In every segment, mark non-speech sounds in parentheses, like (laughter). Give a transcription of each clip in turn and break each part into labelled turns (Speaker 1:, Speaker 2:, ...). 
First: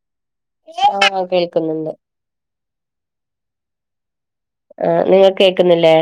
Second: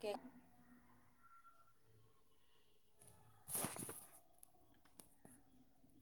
Speaker 1: കേ
Speaker 2: ആഹ കേൾക്കുന്നുണ്ട്
Speaker 1: (inaudible)
Speaker 2: ആ നിങ്ങൾക്ക് കേൾക്കുന്നില്ലേ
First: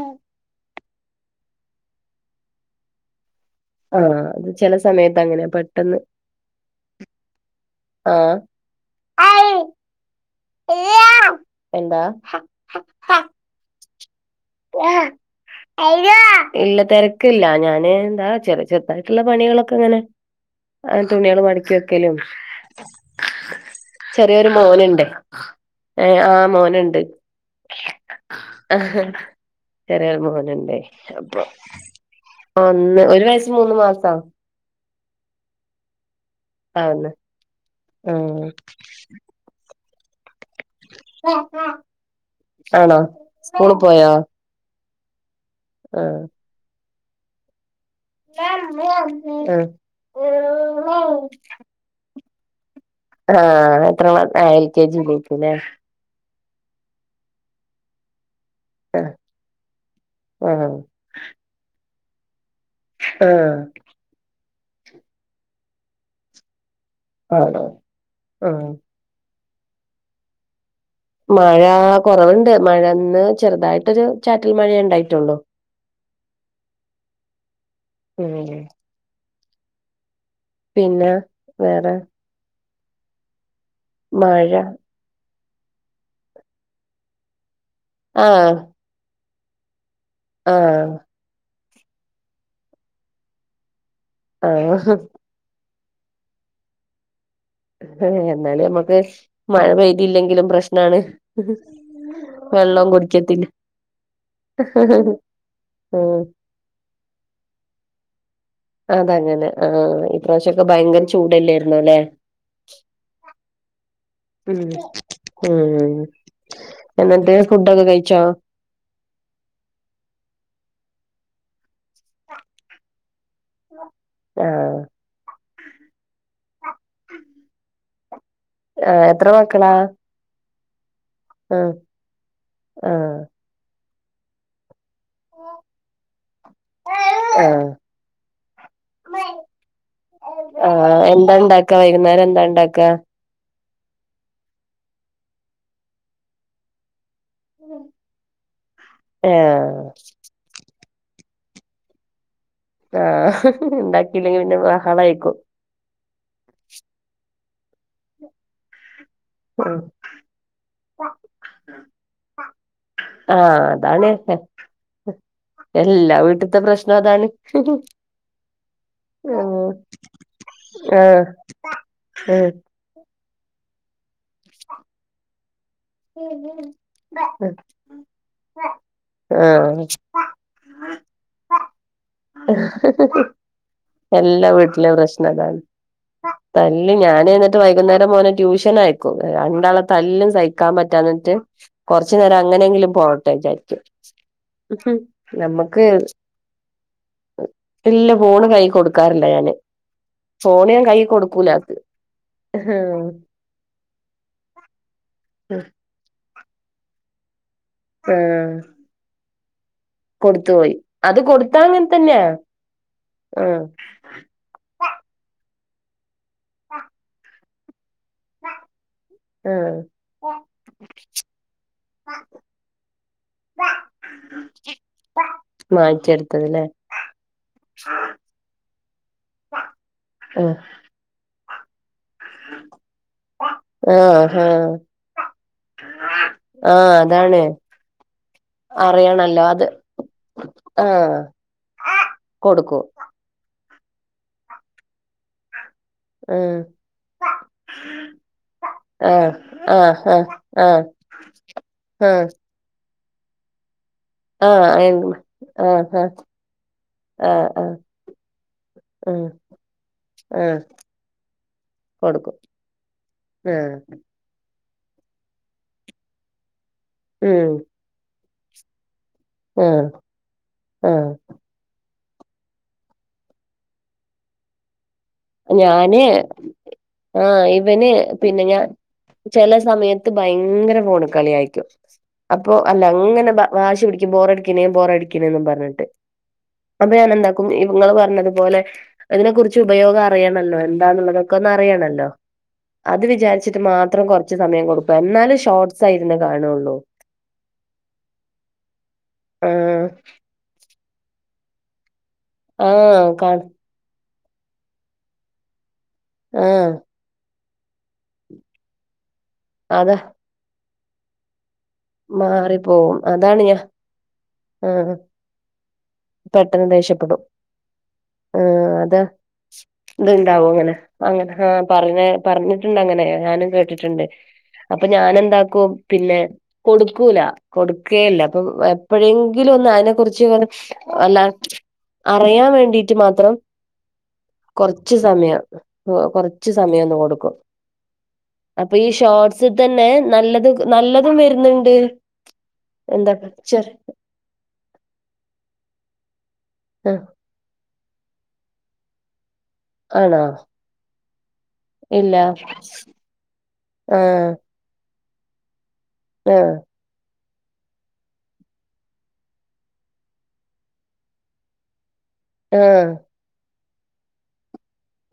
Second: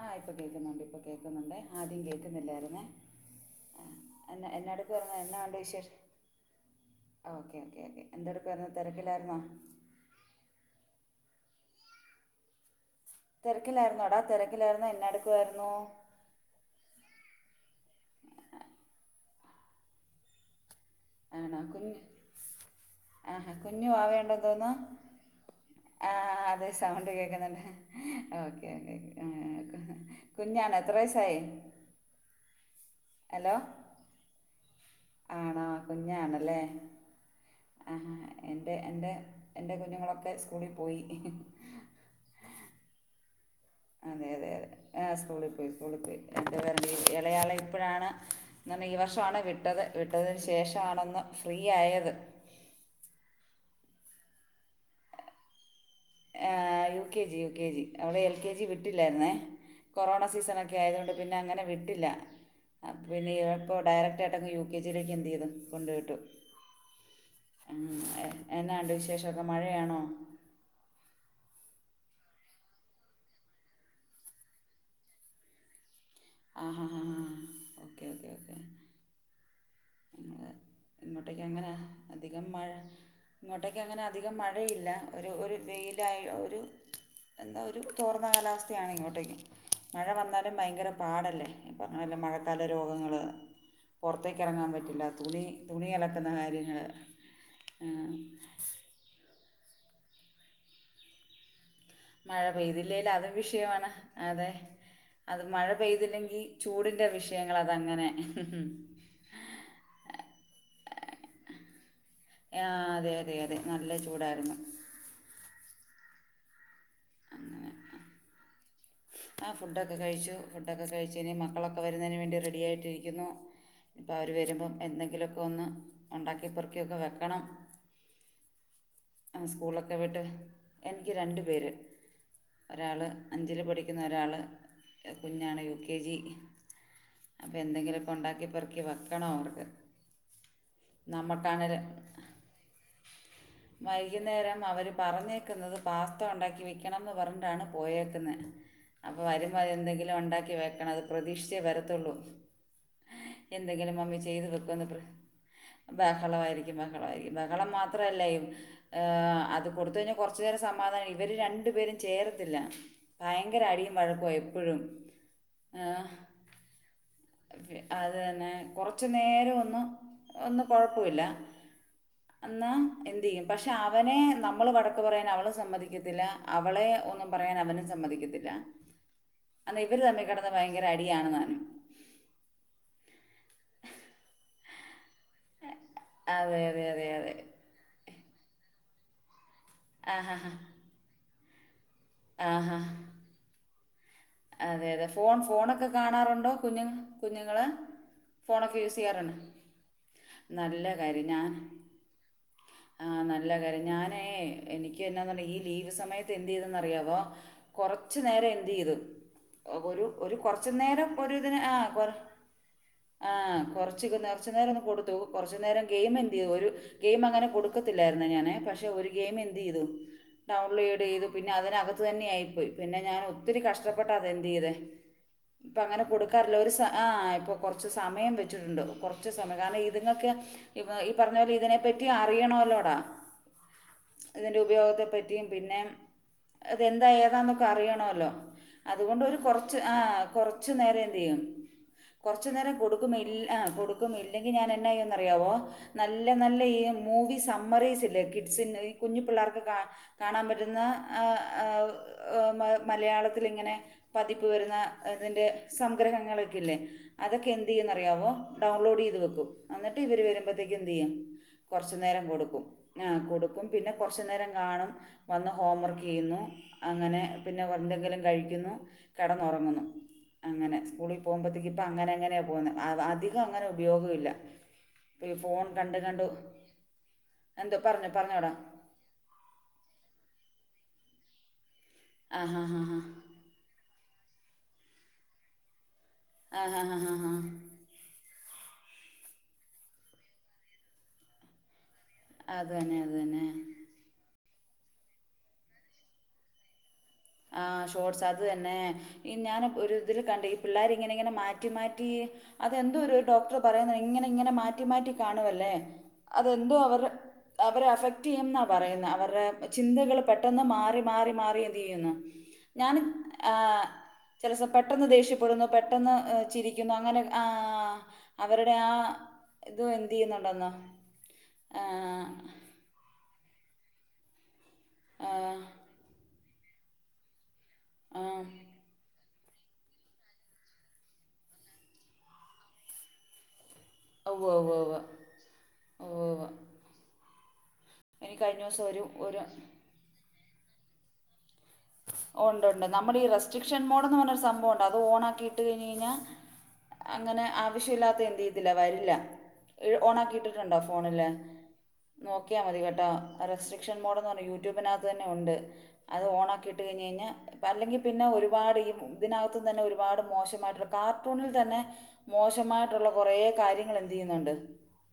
Speaker 1: ആ ഇപ്പോൾ കേൾക്കുന്നുണ്ട് ഇപ്പം കേൾക്കുന്നുണ്ട് ആദ്യം കേൾക്കുന്നില്ലായിരുന്നേ ആ
Speaker 2: ആഹ് അത്
Speaker 1: എന്നാ എന്ന
Speaker 2: ചെല
Speaker 1: അടക്ക് പറഞ്ഞ
Speaker 2: സമയത്ത്
Speaker 1: എന്നാ
Speaker 2: അങ്ങനെ
Speaker 1: അവിടെ വിശേഷം
Speaker 2: പെട്ടെന്ന്
Speaker 1: ഓക്കെ ഓക്കെ ഓക്കെ
Speaker 2: ആഹ്
Speaker 1: എന്റടുക്കയിരുന്നു തിരക്കിലായിരുന്നോ
Speaker 2: എന്താ
Speaker 1: തിരക്കിലായിരുന്ന എടാ തിരക്കിലായിരുന്ന എന്നാ എടുക്കുവായിരുന്നു
Speaker 2: ഇല്ല തിരക്കില്ല ഞാന് എന്താ ചെറ ചെർതായിട്ടുള്ള പണികളൊക്കെ ഇങ്ങന ആ തുണികള്
Speaker 1: ആണോ
Speaker 2: മടക്കി
Speaker 1: കുഞ്ഞ്
Speaker 2: വെക്കലും
Speaker 1: ആഹാ കുഞ്ഞുവാവ ഉണ്ടെന്നു
Speaker 2: ചെറിയൊരു
Speaker 1: തോന്നുന്നു
Speaker 2: മോനുണ്ട്
Speaker 1: ആ
Speaker 2: ഏഹ് ആഹ്
Speaker 1: അതെ
Speaker 2: മോനുണ്ട്
Speaker 1: സൗണ്ട് കേൾക്കുന്നുണ്ട് ഓക്കേ ഒക്കെ
Speaker 2: ചെറിയ ഒരു മോൻ ഉണ്ട് അപ്പൊ ഒന്ന് ഒരു വയസ്
Speaker 1: ഹലോ
Speaker 2: മൂന്ന് മാസം
Speaker 1: ആണോ കുഞ്ഞാണല്ലേ
Speaker 2: ആവുന്ന്
Speaker 1: ആഹ
Speaker 2: ആഹ്
Speaker 1: എൻ്റെ എൻ്റെ എൻ്റെ കുഞ്ഞുങ്ങളൊക്കെ സ്കൂളിൽ പോയി
Speaker 2: ആണോ സ്കൂള് പോയോ
Speaker 1: അതെ അതെ അതെ ആ സ്കൂളിൽ പോയി സ്കൂളിൽ പോയി
Speaker 2: ആഹ്
Speaker 1: എളെയാള് ഇപ്പോഴാണ് ഈ വർഷമാണ്
Speaker 2: ആഹ്
Speaker 1: വിട്ടത് വിട്ടതിന് ശേഷമാണെന്ന് ഫ്രീ ആയത്
Speaker 2: ആഹ എത്ര എൽ കെ ജി യിലായിരിക്കും അല്ലെ
Speaker 1: U K G U K G അവിടെ എൽ കെ ജി വിട്ടില്ലായിരുന്നേ കൊറോണ
Speaker 2: ആഹ്
Speaker 1: സീസൺ
Speaker 2: ആഹ്
Speaker 1: ഒക്കെ ആയതുകൊണ്ട് പിന്നെ അങ്ങനെ വിട്ടില്ല പിന്നെ
Speaker 2: ആഹ്
Speaker 1: ഇപ്പോൾ ഡയറക്ട് ആയിട്ട് അങ്ങ് യു കെ ജിയിലേക്ക് എന്ത് ചെയ്തു കൊണ്ടായി വിട്ടു
Speaker 2: ആണോ ആഹ്
Speaker 1: എന്നാണ്ട് വിശേഷംഒക്കെ മഴയാണോ
Speaker 2: മഴ കുറവുണ്ട് മഴ ഇന്ന് ചെറുതായിട്ടൊരു ചാറ്റൽ മഴെ ഉണ്ടായിട്ടുള്ളു
Speaker 1: ആഹ് ഹാ ഹാ ഹാ ഓക്കെ ഓക്കേ
Speaker 2: ഉം
Speaker 1: ഓക്കെ
Speaker 2: പിന്നെ
Speaker 1: ഇങ്ങോട്ടേക്ക് അങ്ങനെ
Speaker 2: വേറെ
Speaker 1: അധികം മഴ ഇങ്ങോട്ടേക്ക് അങ്ങനെ അധികം
Speaker 2: മഴ
Speaker 1: മഴയില്ല ഒരു ഒരു വെയിലായി ഒരു എന്താ ഒരു തോർന്ന
Speaker 2: ആഹ്
Speaker 1: കാലാവസ്ഥയാണ് ഇങ്ങോട്ടേക്ക് മഴ വന്നാലും ഭയങ്കര
Speaker 2: ആഹ്
Speaker 1: പാടല്ലേ ഇപ്പ അങ്ങനല്ല മഴക്കാല രോഗങ്ങള് പുറത്തേക്ക് ഇറങ്ങാൻ
Speaker 2: ആഹ്
Speaker 1: പറ്റില്ല തുണി തുണി അലക്കുന്ന കാര്യങ്ങൾ
Speaker 2: എന്നാലും നമ്മക്ക് മഴ പെയതിയില്ലെങ്കിലും പ്രശ്നാണ്
Speaker 1: മഴ
Speaker 2: വെള്ളം
Speaker 1: പെയ്തില്ലേല് അതും
Speaker 2: കുടിക്കത്തില്ല
Speaker 1: വിഷയമാണ് അതെ അത് മഴ
Speaker 2: ഉം
Speaker 1: പെയ്തില്ലെങ്കി ചൂടിന്റെ വിഷയങ്ങൾ അതങ്ങനെ
Speaker 2: അതങ്ങനെ ആഹ് ഈ പ്രാവശ്യൊക്കെ ഭയങ്കര ചൂടല്ലേ ര്ന്നേ ല്ലേ
Speaker 1: ആ, അതെ അതെ അതെ നല്ല ചൂടായിരുന്നു
Speaker 2: ഉം ഉം എന്നിട്ട് ഫുഡൊക്കെ കഴിച്ചോ ! ! ! ! ! ! ! ! ! !
Speaker 1: ആഹ് ഫുഡൊക്കെ കഴിച്ചു ഫുഡൊക്കെ കഴിചു ഇനി മക്കളൊക്കെ വരുന്നതിന് വേണ്ടി റെഡിയായിട്ടിരിക്കുന്നു ഇപ്പം അവര് വരുമ്പം
Speaker 2: ആഹ്
Speaker 1: എന്തെങ്കിലു ഒക്കെ ഒന്ന് ഉണ്ടാക്കി പുറക്കി ഒക്കെ വെക്കണം
Speaker 2: എത്ര
Speaker 1: ആഹ്
Speaker 2: മക്കളാ
Speaker 1: സ്കൂളൊക്കെ വിട്ട് എനിക്ക് രണ്ടു പേര്
Speaker 2: ആഹ്
Speaker 1: ഒരാള്
Speaker 2: ആഹ്
Speaker 1: അഞ്ചില് പഠിക്കുന്നു ഒരാള് കുഞ്ഞാണ് യു കെ ജി അപ്പൊ
Speaker 2: ആഹ്
Speaker 1: എന്തെങ്കിലു ഒക്കെ ഉണ്ടാക്കിപ്പറക്കി വെക്കണ അവർക്ക്
Speaker 2: ആഹ് എന്താ ണ്ടാക്ക
Speaker 1: നമുക്കാണേൽ
Speaker 2: വൈകുന്നേരം എന്താ ണ്ടാക്കാ
Speaker 1: വൈകുന്നേരം അവര് പറഞ്ഞേക്കുന്നത് പാസ്ത ഉണ്ടാക്കി വെക്കണം ന്ന് പറ ഞ്ഞിട്ടാണ് പോയക്കുന്നത് അപ്പ വരുമ്പാ
Speaker 2: ആഹ്
Speaker 1: എന്തെങ്കിലും ഉണ്ടാക്കി വെ ക്കണം അത് പ്രതീക്ഷിച്ചേ വരത്തുള്ളൂ
Speaker 2: ആഹ്
Speaker 1: എന്തെങ്കിലും മമ്മി
Speaker 2: ഇണ്ടാക്കിയില്ലെങ്കി
Speaker 1: ചെയ്തു
Speaker 2: പിന്നെ
Speaker 1: വെക്കു എന്ന്
Speaker 2: ബഹളായിക്കും
Speaker 1: ബഹളമായിരിക്കും ബഹളമായിരിക്കും ബഹളം മാത്രമല്ല അത്
Speaker 2: ഉം
Speaker 1: കൊടുത്ത് കഴിഞ്ഞാൽ കുറച്ചു നേരം സമാധാനഇവര് ര ണ്ടു പേരും ചേരത്തില്ല ഭയങ്കര
Speaker 2: ആഹ്
Speaker 1: അടിയും
Speaker 2: അതാണ്
Speaker 1: വഴക്കുവ എപ്പഴും. ഏഹ്
Speaker 2: എല്ലാ വീട്ട്ത്തെ പ്രശ്നം അതാണ്
Speaker 1: അത് തന്നെ കൊറച്ചു നേരം
Speaker 2: ഉം
Speaker 1: ഒന്ന് ഒന്നും കൊഴപ്പവില്ല
Speaker 2: ആഹ്
Speaker 1: ന്നാ എന്ത് ചെയ്യും പക്ഷെ അവനെ നമ്മൾ വഴക്കു പറയാൻ അവള് സമ്മതിക്കത്തില്ല.
Speaker 2: ഉം
Speaker 1: അവളെ ഒന്നും പറയാൻ അവനും സമ്മതിക്കത്തില്ല. അന്നാ
Speaker 2: ആഹ്
Speaker 1: ഇവരു തമ്മിക്കെടന്നു ഭയങ്കരടിയാണ്താനും.
Speaker 2: എല്ലാ വീട്ടിലേം പ്രശ്നം അതാണ്
Speaker 1: അതെ അതെ
Speaker 2: തല്ല്
Speaker 1: അതെ അതെ
Speaker 2: ഞാനാണെ ട്ട് വൈകുന്നേരം മോനെ ട്യൂഷൻ ആയക്കും രണ്ടാളെ തല്ലും
Speaker 1: ആഹാ
Speaker 2: സഹിക്കാൻ പറ്റാഞ്ഞിട്ട്. കൊറ്ച്ചു നേരം
Speaker 1: ആഹാ
Speaker 2: അങ്ങനെങ്കിലും പോട്ടെ വിചാരിച്ചു.
Speaker 1: അതെ അതെ ഫോൺ ഫോണൊക്കെ കാണാറൊണ്ടോ കുഞ്ഞു കുഞ്ഞുങ്ങള്
Speaker 2: ഇല്ല ഫോണ് കൈ
Speaker 1: ഫോണൊക്കെ യൂസ്
Speaker 2: കൊടുക്കാറില്ല
Speaker 1: ചെയ്യാറുണ്ടോ
Speaker 2: ഞാന് ഫോണ് ഞാൻ കയ്യി കൊടുക്കൂലാ ഹാ
Speaker 1: ആ നല്ല കാര്യ ഞാനേ എനിക്കെന്നാന്നറി ഈ ലീവ് സമയത്ത് എന്ത് ചെയ്തെന്ന് അറിയാവോ കൊറച്ചു നേരം
Speaker 2: ആഹ്
Speaker 1: എന്ത് ചെയ്തു ഒരു ഒരു
Speaker 2: കൊടുത്തു
Speaker 1: കൊറച്ചു
Speaker 2: പോയി
Speaker 1: നേരം
Speaker 2: അത്
Speaker 1: ഒരു ഇതിന്
Speaker 2: കൊടുത്താ അങ്ങനെ
Speaker 1: ആഹ് കൊറ
Speaker 2: തന്നെയാ
Speaker 1: ആഹ് കൊറച്ച്ക്ക്നേ കുറച്ചു നേരം ഒന്ന് കൊടുത്തു കുറച്ചു നേരം ഗെയിം എന്ത് ചെയ്തു ഒരു ഗെയിം അങ്ങനെ കൊടുക്കത്തില്ലാരുന്നു ഞാനേ പക്ഷെ ഒരി ഗെയിം എന്ത്
Speaker 2: ആഹ്
Speaker 1: ചെയ്തു, ഡൌൺലോഡ് ചെയ്തു പിന്നെ അതിനകത്ത് തന്നെ ആയിപ്പോയി പിന്നെ ഞാൻ ഒത്തിരി കഷ് ട്ടപ്പെട്ട തെന്തെയ്തെ ഇപ്പം അങ്ങനെ
Speaker 2: മാറ്റിയെടുത്തത്
Speaker 1: കൊടുക്കാറില്ല
Speaker 2: ല്ലേ
Speaker 1: ഒരു ആ ഇപ്പ കൊറച്ച് സമയം വെച്ചിട്ടുണ്ട് കൊറച്ച് സമയം കാരണം ഇതുങ്ങൾക്ക്
Speaker 2: ആഹ്
Speaker 1: ഈ പറഞ്ഞ പോലെ ഇതിനെപ്പറ്റി അറിയണോല്ലോടാ.
Speaker 2: ആഹ്
Speaker 1: ഇതിന്റെ
Speaker 2: ആഹ്
Speaker 1: ഉപയോഗത്തെപ്പറ്റിയും പിന്നെ
Speaker 2: ആഹ്
Speaker 1: അതെന്താ
Speaker 2: അതാണ്
Speaker 1: ഏതാന്നൊക്കെ അറിയണോല്ലോ. അതുകൊണ്ട് ഒരു
Speaker 2: അറിയണല്ലോ അത്
Speaker 1: കൊറച്ച് ആ കൊറച്ചു നേരം
Speaker 2: ആഹ്
Speaker 1: എന്ത് ചെയ്യും കൊറച്ചു നേരം
Speaker 2: കൊടുക്കും
Speaker 1: കൊടു ക്കു മില്ല ആ കൊടുക്കുന്നില്ലെങ്കി ഞാൻ എന്നാ യ്യാ വെന്നറിയാവോ നല്ല നല്ല
Speaker 2: ആഹ്
Speaker 1: ഈ മൂവി സമ്മറീസ് ഇല്ലേ കിഡ്സിന് ഈ കുഞ്ഞു
Speaker 2: ആഹ്
Speaker 1: പിള്ളേർക്ക് കാ
Speaker 2: ആഹ് ആഹ്
Speaker 1: കാണാൻ പറ്റുന്ന
Speaker 2: ആഹ്
Speaker 1: ആ ആ
Speaker 2: ആഹ്
Speaker 1: അ മ മലയാളത്തിലിങ്ങനെ പതിപ്പ്
Speaker 2: ആഹ്
Speaker 1: വരുന്ന
Speaker 2: അയൽമ
Speaker 1: ഇതിൻ്റെ
Speaker 2: ആഹ് ആഹ്
Speaker 1: സംഗ്രഹങ്ങളൊക്കെല്ലേ അതൊക്കെ എന്തു
Speaker 2: ആഹ്
Speaker 1: ചെയ്യുവെന്നറിയാവോ ഡൗൺലോഡ്
Speaker 2: ആഹ്
Speaker 1: ചെയ്ത്
Speaker 2: ആഹ്
Speaker 1: വെക്കും. എന്നിട്ട് ഇവര്
Speaker 2: ആഹ്
Speaker 1: വരുമ്പോത്തേക്കും എന്തു ചെയ്യും കൊറച്ചു നേരം കൊടുക്കും ആ കൊടുക്കും
Speaker 2: ആഹ്
Speaker 1: പിന്നെ കൊർ ച്ചു നേരം കാണു വന്ന് ഹോം വർക്ക് ചെയ്യുന്നു അങ്ങനെ
Speaker 2: ഉം
Speaker 1: പിന്നെ എന്തെങ്കിലും കഴിക്കുന്നു
Speaker 2: ആഹ്
Speaker 1: കെടന്നൊറങ്ങുന്നു അങ്ങനെ
Speaker 2: ആഹ്
Speaker 1: കുളി പോകുമ്പഴത്തേക്കിപ്പ അങ്ങനെ അങ്ങനെയാ പോകുന്നത് അധികം അങ്ങനെ ഉപയോഗഇല്ല
Speaker 2: ഞാന് ആ
Speaker 1: എന്തോ
Speaker 2: ഇവന്
Speaker 1: പറഞ്ഞോ
Speaker 2: പിന്നെ
Speaker 1: പറഞ്ഞോടാ
Speaker 2: ഞാൻ ചെല സമയത്ത് ഭയങ്കര ഫോണികളി ആയിരിക്കും.
Speaker 1: ആ
Speaker 2: അപ്പൊ
Speaker 1: ഹാ ഹാ ഹാ
Speaker 2: അല്ലങ്ങനെ വാശി പിടിക്കും ബോറടിക്കണേ ബോറടിക്കണേന്നും പറഞ്ഞിട്ട്
Speaker 1: ആ ഹാ
Speaker 2: അപ്പൊ
Speaker 1: ഹാ
Speaker 2: ഞാൻ
Speaker 1: ഹാ ഹാ
Speaker 2: എന്താക്കും ഇവങ്ങള് പറഞ്ഞതുപോലെ അതിനെ കുറിച്ച് ഉപയോഗ റിയണല്ലോ എന്താണുള്ളതൊക്കെ ഒന്നറിയണല്ലോ അത് വിചാരിച്ചിട്ട് മാത് ത്രം കൊറച്ച് സമയം കൊടുക്കും എന്നാലും ഷോർട്സെ ഇരുന്നു കാണുള്ളൂ
Speaker 1: ആ ഷോർട്സ് അത് തന്നെ ഈ ഞാന്
Speaker 2: ആഹ്
Speaker 1: ഒരു ഇതില് കണ്ട പിള്ളാരിങ്ങനിങ്ങനെ മാറ്റി മാറ്റി, അതെന്തോ
Speaker 2: ആഹ്
Speaker 1: ഒരു
Speaker 2: കാണും
Speaker 1: ഡോക്ടർ പറയുന്ന ഇങ്ങനെ ഇങ്ങനെ മാറ്റി മാറ്റി കാണുവല്ലേ
Speaker 2: ആഹ്
Speaker 1: അതെന്തോ അവർടെ അവരെ അഫക്ട് ചെയ്യുംന്നാ പറയുന്ന, അവരുടെ
Speaker 2: അതാ
Speaker 1: ചിന്തകൾ പെട്ടെന്ന് മാറി മാറി മാറി എന്ത് ചെയ്യു
Speaker 2: മാറിപ്പോവും
Speaker 1: ഞാനും
Speaker 2: അതാണ്
Speaker 1: ആ
Speaker 2: ഞാൻ
Speaker 1: ചില സ
Speaker 2: ആഹ്
Speaker 1: പെട്ടെന്ന് ദേഷ്യപ്പെടുന്നു പെട്ടെന്ന്
Speaker 2: പെട്ടെന്ന്
Speaker 1: ചിരിക്കുന്നു അങ്ങനെ
Speaker 2: ദേഷ്യപ്പെടും
Speaker 1: ആ അവരുടെ ആ
Speaker 2: ഇത്
Speaker 1: എന്ത്
Speaker 2: ഇണ്ടാവും
Speaker 1: ചെയ്യുന്നുണ്ടെന്ന്
Speaker 2: അങ്ങനെ അങ്ങനെ ആ പറഞ്ഞ പറഞ്ഞ ണ്ടങ്ങനെ ഞാനും കേട്ടിട്ടുണ്ട് അപ്പൊ ഞാനെന്താക്കും പിന്നെ കൊടുക്കൂല കൊടുക്കുകേല്ല അപ്പം അ എപ്പഴെങ്കിലും ഒന്ന് അതിനെ കുറിച്ചിങ്ങനെ അല്ല അറിയാൻ വേണ്ടിട്ട് മാത്രം
Speaker 1: ഉവ്വ് ഉവ്വ് ഉവ്വ്
Speaker 2: കൊറച്ച് സമയം അ
Speaker 1: ഉവ്വ് ഉവ്വ്
Speaker 2: കൊറച്ച് സമയം ഒന്ന് കൊടുക്കും
Speaker 1: എനിക്ക് കഴിഞ്ഞ
Speaker 2: അപ്പൊ
Speaker 1: ദിവസം
Speaker 2: ഈ
Speaker 1: ഒരു ഒരു
Speaker 2: ഷോർട്സി തന്നെ നല്ലത് നല്ലതും വരുന്നുണ്ട്.
Speaker 1: ഉണ്ട് ഉണ്ട്
Speaker 2: എന്താ
Speaker 1: നമ്മുടെ ഈ
Speaker 2: ചെറി
Speaker 1: റെസ്ട്രിക്ഷൻ മോഡ്ന്ന് പറഞ്ഞൊരു സംഭവം ഉണ്ട് അത് ഓൺ ആക്കിട്ട് കഴിഞ് കഴിഞ്ഞാൽ
Speaker 2: ആഹ
Speaker 1: അങ്ങനെ ആവശ്യമില്ലാത്ത എന്ത് ചെയ്ത്തില്ല വരില്ല ഓൺ
Speaker 2: ആണോ
Speaker 1: ആക്കിയിട്ടിട്ടുണ്ടോ ഫോണില്
Speaker 2: ഇല്ല
Speaker 1: നോക്കിയാൽ മതി കേട്ടോ. റെസ്ട്രിക്ഷൻ മോഡ്ന്ന്
Speaker 2: ആഹ്
Speaker 1: പറഞ്ഞാൽ യൂട്യൂബിനകത്ത് തന്നെ ഉണ്ട് അത്
Speaker 2: ആഹ്
Speaker 1: ഓണാക്കിയിട്ട് കഴിഞ്ഞാൽ അല്ലെങ്കിൽ പിന്നെ ഒരുപാട് ഈ ഇതിനകത്തും തന്നെ ഒരുപാട് മോശമായിട്ടുള്ള കാർട്ടൂണിൽ തന്നെ
Speaker 2: ആഹ്
Speaker 1: മോശമായിട്ടുള്ള കുറേ കാര്യങ്ങൾ എന്ത് ചെയ്യുന്നുണ്ട്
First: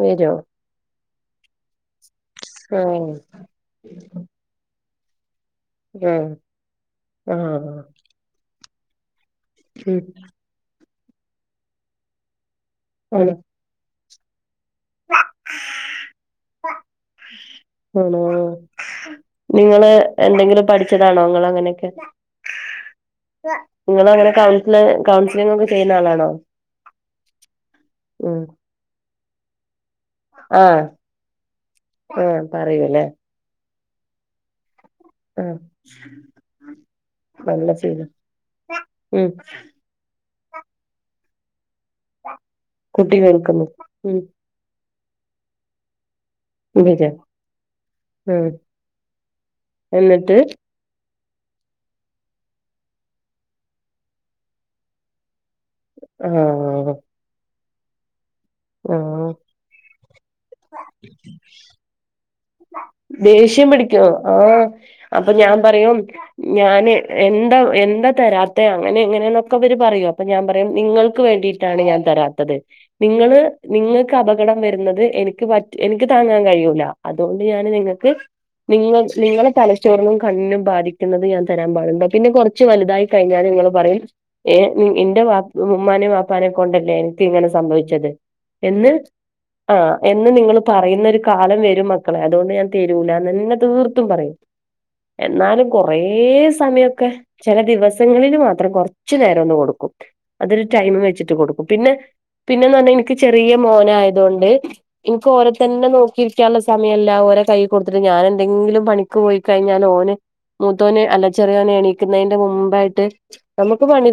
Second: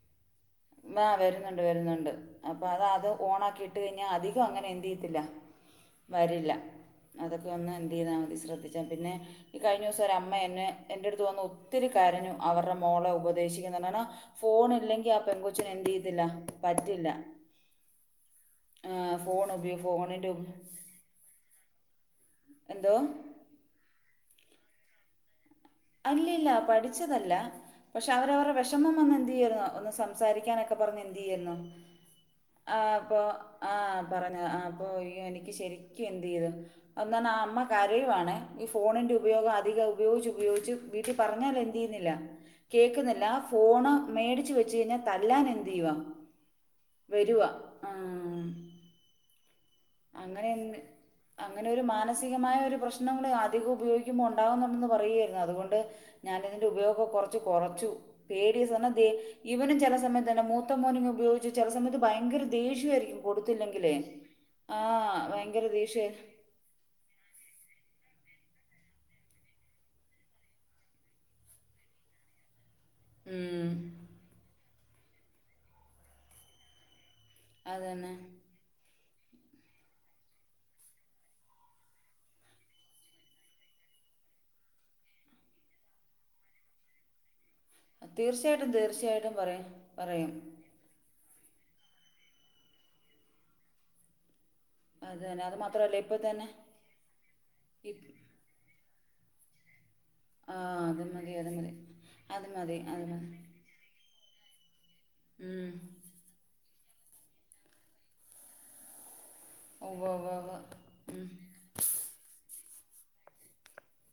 Speaker 2: വരുന്നോ
Speaker 1: ആ വരുന്നുണ്ട് വരുന്നുണ്ട്. അപ്പൊ അത അത്
Speaker 2: ആഹ്
Speaker 1: ഓണ ആക്കി ഇട്ട് കഴിഞ്ഞാൽ അധികം അങ്ങനെ എന്ട്രി ചെയ്യത്തില്ല
Speaker 2: ആഹ്
Speaker 1: വരില്ല അതൊക്കെ ഒന്ന്
Speaker 2: ആഹ്
Speaker 1: എന്ട്രി ചെയ്താൽ മതി ശ്രദ്ധിച്ചാൽ പിന്നെ ഈ കഴിഞ്ഞ
Speaker 2: ഉം
Speaker 1: ദിവസം ഒര അമ്മ എന്നെ എൻ്റെ അടുത്ത് വന്ന് ഒത്തിരി കാര്യങ്ങൾ അവരുടെ മോളെ
Speaker 2: ആണ്
Speaker 1: ഉപദേശിക്കുന്നു കാരണം ഫോൺ അല്ലെങ്കിൽ ആ പെൺങ്കൊച്ചിന് എന്ട്രി ചെയ്യതില്ല പറ്റില്ല
Speaker 2: ആണോ
Speaker 1: ആ ഫോണുപയോഗിക്കുന്ന ഫോണിന്റെ
Speaker 2: താണോ നിങ്ങൾ അങ്ങനെയൊക്കെ
Speaker 1: എന്തോ
Speaker 2: നിങ്ങളൊരു കൗൻസിലറെ കൗൻ ഞങ്ങക്ക് ചെയ്യുന്ന ആളാണോ
Speaker 1: അല്ലല്ല പഠിച്ചതല്ല പക്ഷെ
Speaker 2: ഉം
Speaker 1: അവരവരുടെ വിഷമം വന്ന് എന്തു ചെയ്യുന്ന ഒ സംസാരിക്കാനൊക്കെ
Speaker 2: ആഹ്
Speaker 1: പറഞ്ഞാ എന്ത് ചെയ്യായിരുന്നു
Speaker 2: ആഹ്
Speaker 1: ആ
Speaker 2: പറയൂല്ലേ
Speaker 1: അപ്പ ആഹ പറഞ്ഞു ആ അപ്പ എനിക്ക്
Speaker 2: ആഹ്
Speaker 1: ശരിക്കും എന്ത് ചെയ്തു അൽ ആ അമ്മ
Speaker 2: നല്ല
Speaker 1: കരയു
Speaker 2: ശീലം
Speaker 1: ആണേ. ഈ ഫോണിന്റെ
Speaker 2: ഉം
Speaker 1: ഉപയോഗം അധികം ഉപയോഗിച്ച് ഉപയോഗിച്ച് വീട്ടിൽ പറഞ്ഞൽ ചെയ്യുന്നില്ല
Speaker 2: കുട്ടി
Speaker 1: കേക്കുന്നില്ല ആ
Speaker 2: കേൾക്കുന്നു
Speaker 1: ഫോണ്
Speaker 2: ഉം
Speaker 1: മേടിച്ച് വെച്ച് കഴിഞ്ഞാൽ തല്ലാൻ എന്ത് ചെയ്യവാ
Speaker 2: ഉം എന്നിട്ട്
Speaker 1: അങ്ങനെ എന്ത് അങ്ങനെ ഒരു മാനസികമായ ഒരു പ്രശ്നങ്ങൾ അധികം ഉപയോഗിക്കുമ്പോൾ ഉണ്ടാകുന്നുണ്ടെന്ന് പറയായിരുന്നു അതുകൊണ്ട് അ ത് ഞാനതിൻ്റെ
Speaker 2: ആഹ്
Speaker 1: ഉപയോഗം കുറച്ച് കുറച്ചു പേടിയ ഈ സാധനത്തെ.
Speaker 2: ആഹ്
Speaker 1: ഇവനും ചില സമയത്ത് തന്നെ മൂത്ത മോനിങ് ഉപയോഗിച്ചു ചില സമയത്ത് ഭയങ്കര ദേഷ്യായിരിക്കും
Speaker 2: ദേഷ്യം
Speaker 1: കൊടുത്തില്ലെങ്കിലേ
Speaker 2: പിടിക്കോ ആഹ്
Speaker 1: ആ
Speaker 2: അപ്പൊ ഞാൻ
Speaker 1: ഭയങ്കര
Speaker 2: പറയും
Speaker 1: ദേഷ്യ
Speaker 2: ഞാന് എന്താ, എന്താ തരാത്ത അങ്ങനെ എങ്ങനെയെന്നൊക്കെ അവര് പറയൂ അപ്പൊ ഞാൻ പറയും നിങ്ങൾക്ക് വേണ്ടിട്ട ട്ടാണ് ഞാൻ തരാത്തത് നിങ്ങള്
Speaker 1: ഉം
Speaker 2: നിങ്ങൾക്ക് അപകടം വരുന്നത് എനിക്ക്, എനിക്ക് താങ്ങാൻ കഴിയൂല അതുകൊണ്ട് ഞാന്
Speaker 1: അത്
Speaker 2: നിങ്ങക്ക്
Speaker 1: തന്നെ
Speaker 2: നിങ്ങൾ നിങ്ങളെ തലച്ചോറിനും കണ്ണിനും ബാധിക്കുന്നത് ഞാൻ തരാൻ പാടുണ്ടോ പിന്നെ കുറച്ച് വലുതായി കഴിഞ്ഞാൽ നിങ്ങൾ പറയും. ഏ എന്റെ ഉമ്മാനെ വാപ്പാനെ കൊണ്ടല്ലേ എനിക്ക് ഇങ്ങനെ സംഭവി
Speaker 1: തീർച്ചയായിട്ടും
Speaker 2: എന്ന്
Speaker 1: തീർച്ചയായിട്ടും പറയും
Speaker 2: ആഹ് എന്ന്
Speaker 1: പറയും
Speaker 2: നിങ്ങൾ പറയുന്നൊരു കാലം വരും മക്കളെ അതുകൊണ്ട് ഞാൻ തരൂലന്നെ തീർത്തും പറയും
Speaker 1: അത് തന്നെ അത്
Speaker 2: എന്നാലും
Speaker 1: മാത്രമല്ല
Speaker 2: കൊറേ
Speaker 1: ഇപ്പം തന്നെ
Speaker 2: സമയൊക്കെ ചില
Speaker 1: ഇപ്-
Speaker 2: ദിവസങ്ങളില് മാത്രം കൊർ കുറച്ച് നേരം ഒന്ന് കൊടുക്കും.
Speaker 1: ആ
Speaker 2: അതൊരു ടൈം
Speaker 1: അത് മതി
Speaker 2: വെച്ചിട്ട്
Speaker 1: അത്
Speaker 2: കൊടുക്കും.
Speaker 1: മതി
Speaker 2: പിന്നെ
Speaker 1: അത്
Speaker 2: പിന്നെന്ന്
Speaker 1: മതി
Speaker 2: പറഞ്ഞാൽ
Speaker 1: അത്
Speaker 2: എനിക്ക്
Speaker 1: മതി
Speaker 2: ചെറിയ മോന് ആയതുകൊണ്ട് എനിക്ക് ഓരോ
Speaker 1: ഉം
Speaker 2: തന്നെ നോക്കിരി ഉള്ള സമയം ഇല്ല. ഓരെ കൈ കൊടുത്തിട്ട് ഞാന് എന്തെങ്കിലും പണിക് പോയിക്കഴിഞ്ഞാൽ
Speaker 1: ഉവ്വ്
Speaker 2: ഓന്
Speaker 1: ഉവ്വ് ഉവ്വ്
Speaker 2: മൂത്തോന്,
Speaker 1: ഉം
Speaker 2: അല്ല ചെറിയോന് എണീക്കുന്നതിന്റെ മുമ്പായിട്ട്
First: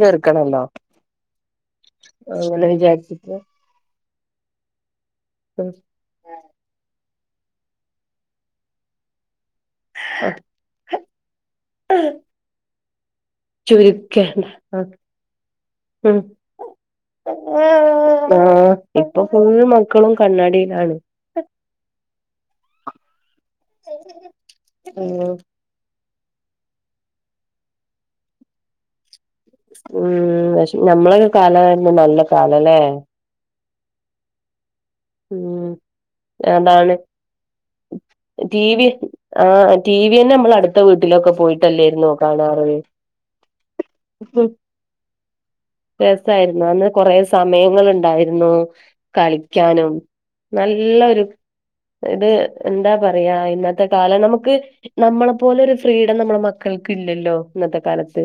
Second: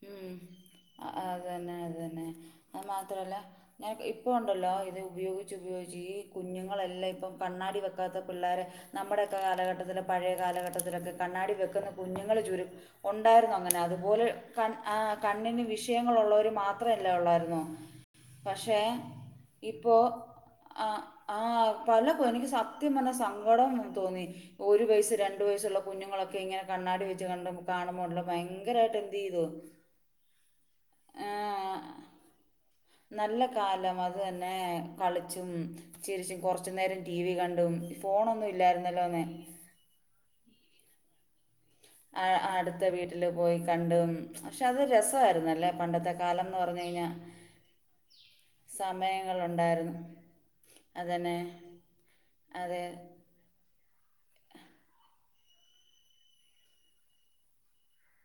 Speaker 2: തീർക്കണന്നോ
Speaker 1: ആഹ് അതന്നെ അതന്നെ അത്
Speaker 2: വിചാരിച്ചിട്ട്
Speaker 1: മാത്രല്ല ഞാ ഇപ്പ ഉണ്ടല്ലോ ഇത് ഉപയോഗിച്ച്
Speaker 2: ഉം.
Speaker 1: ഉപയോഗിച്ച് ഈ കുഞ്ഞുങ്ങളെല്ലാം ഇപ്പം കണ്ണാടി വെക്കാത്ത പിള്ളോരെ, നമ്മുടെയൊക്കെ കാലഘട്ടത്തില പഴയ കാലഘട്ടത്തിലൊക്കെ കണ്ണാടി വെക്കുന്ന കുഞ്ഞുങ്ങൾ ചുരുക്കം ഉണ്ടായിരുന്നു അങ്ങനെ അതുപോലെ
Speaker 2: ചുരുക്കേണ്ട
Speaker 1: ആഹ് കണ്ണിന്
Speaker 2: ഉം
Speaker 1: വിഷയങ്ങളുള്ളവർ മാത്രല്ലേ ഉള്ളായിരുന്നു
Speaker 2: ആഹ്
Speaker 1: പക്ഷേ
Speaker 2: ഇപ്പൊ ഫുള്ള്
Speaker 1: ഇപ്പോ
Speaker 2: മക്കളും കണ്ണാടിയിലാണ്
Speaker 1: ആഹ് ആഹ് പലകോ എനിക്ക് സത്യം പറഞ്ഞ സങ്കടം തോന്നി ഒരു വയസ്
Speaker 2: ഉം
Speaker 1: രണ്ട് വയ യസുള്ള കുഞ്ഞുങ്ങളൊക്കെ ഇങ്ങനെ കണ്ണാടി വെച്ച് കണ്ട കാണുമ്പോണ്ടല്ലൊ ഭയങ്കരായിട്ട് എന്ത് ചെയ്തു
Speaker 2: ഉം പക്ഷെ ഞമ്മളെക്കെ കാലവാരുന്നു നല്ല കാലല്ലേ
Speaker 1: നല്ല കാലം അത് തന്നെ കളിച്ചും
Speaker 2: ഉം
Speaker 1: ചിരിച്ചും
Speaker 2: അതാണ്
Speaker 1: കൊറച്ച്നേരം ടി വി കണ്ടും ഫോണൊന്നും
Speaker 2: ടി വി
Speaker 1: ഇല്ലാരുന്നല്ലോ അന്ന്
Speaker 2: ആഹ് ടി വിയന്നെ നമ്മളടുത്തവീട്ടിലൊക്കെ പോയി
Speaker 1: ആഹ് അടുത്ത വീട്ടില് പോയി കണ്ടും പക്ഷെ അത് രസവാരുന്നല്ലേ
Speaker 2: രസവാരുന്നു അന്ന് കൊറേ സമയങ്ങള് ഇണ്ടായിരുന്നു
Speaker 1: സമയങ്ങളുണ്ടായിരുന്നു
Speaker 2: കളിക്കാനും നല്ല ഒരു
Speaker 1: അതന്നെ
Speaker 2: ഇത്
Speaker 1: അതെ
Speaker 2: എന്താ പറയാ ഇന്ന ഇന്നത്തെ കാലം നമുക്ക് നമ്മളെ പോലെ ഒരു ഫ്രീഡം നമ്മടെ മക്കൾക്ക് ഇല്ലല്ലോ ഇന്നത്തെ കാലത്ത്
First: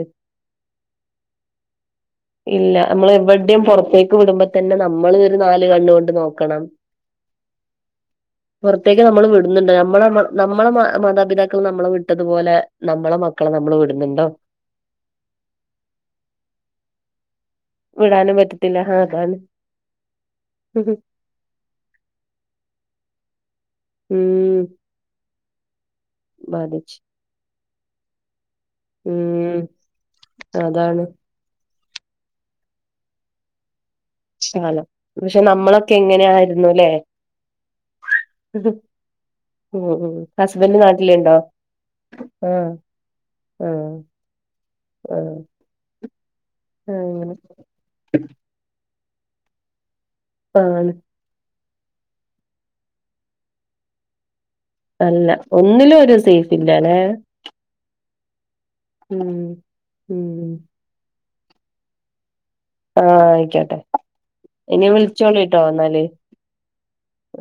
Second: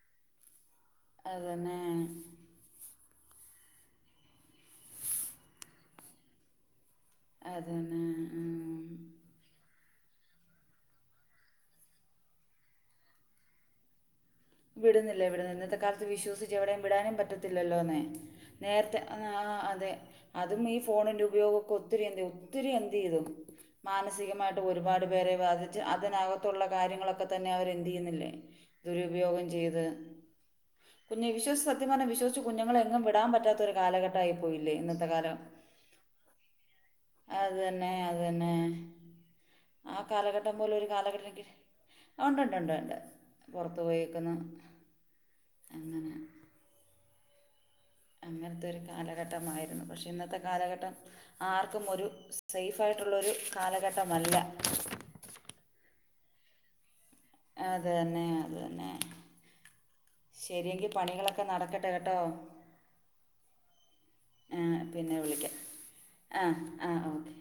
Speaker 1: അത് തന്നെ
Speaker 2: ഇല്ല നമ്മൾ എവിടെം പൊറത്തേക്ക് വിടുമ്പൊതന്നെ നമ്മൾ ഒരു നാല് കണ്ണോണ്ട് നോക്കണം
Speaker 1: അതന്നെ
Speaker 2: പൊറത്തേക്ക്
Speaker 1: ഉം.
Speaker 2: നമ്മള് വിടുന്നിണ്ടൊ നമ്മള് നമ്മെളെ മാതാപിതാക്കൾ നമ്മളെ വിട്ടതുപോലെ നമ്മളെ മക്കളെ നമ്മള് വിടുന്നിണ്ടോ
Speaker 1: വിടുന്നില്ല ഇവിടെനിന്ന് ഇന്നത്തെ കാലത്ത് വിശ്വസിച്ച് എവിടേം വിടാനും പറ്റ ത്തില്ലല്ലോനെ
Speaker 2: വിടാനും പറ്റത്തില്ല ആ
Speaker 1: നേരത്തെ
Speaker 2: അതാണ്
Speaker 1: ആഹ് അതെ അതും ഈ ഫോണിന്റെ ഉപയോകൊക്കെ ഒത്തിരിയെന്ത് ഒത്തിരിയെന്തേയ്ത് മാനസികമായിട്ട്
Speaker 2: ഉം
Speaker 1: ഒരുപാട് പേരെ ബാധിച്ച് അതിനകത്തൊള്ള
Speaker 2: ബാധിച്ചു
Speaker 1: കാര്യങ്ങളൊക്കെ തന്നെ അവരെന്തെയ്യ്ന്നില്ലേ ഇതൊരു ഉപയോഗം
Speaker 2: ഉം
Speaker 1: ചെയ്ത്
Speaker 2: അതാണ്
Speaker 1: കുഞ്ഞെ വിശ്സിച്ച് സത്യം പറഞ്ഞ വിശ്വസിച്ചു കുഞ്ഞുങ്ങളെ എങ്ങും വിടാൻ പറ്റാത്തൊര് കാലഘട്ടായി പോയില്ലെ ഇന്നത്തെ കാലം
Speaker 2: പക്ഷെ നമ്മളൊക്കെ എങ്ങനെയായിരുന്നു ല്ലേ
Speaker 1: അത് തന്നെ അതന്നെ
Speaker 2: ഉം
Speaker 1: ആഹ്
Speaker 2: ഉം
Speaker 1: കാലഘട്ടം പോലെ
Speaker 2: ഹസ്ബൻഡ്
Speaker 1: ഒരു കാലഘട്ടം
Speaker 2: നാട്ടിലുണ്ടോ
Speaker 1: നിക്ക് ആഹ് ഒണ്ട് ഒണ്ടൊണ്ട് പൊറത്ത് പോയേക്കുന്നു
Speaker 2: ആഹ്
Speaker 1: അങ്ങനെ
Speaker 2: ആഹ്
Speaker 1: അങ്ങനത്തെ ഒരു കാലഘട്ടമായിരുന്നു പക്ഷെ ഇന്നത്തെ
Speaker 2: ആണ്
Speaker 1: കാലഘട്ടം ആർക്കും ഒരു സേഫായിട്ടുള്ളൊരു കാലഘട്ടമല്ല
Speaker 2: അല്ല ഒന്നിലും ഒരു സേഫില്ലാല്ലെ
Speaker 1: അത് തന്നെ അത് തന്നെ
Speaker 2: ഉം
Speaker 1: ശരിയെങ്കി പണികളൊക്കെ ഒക്കെ നടക്കട്ടെ കെട്ടോ
Speaker 2: ആഹ് ആയിക്കോട്ടെ ഇനി വിളിച്ചോളിട്ടോ എന്നാല്
Speaker 1: ആഹ് ആഹ് ഓക്കെ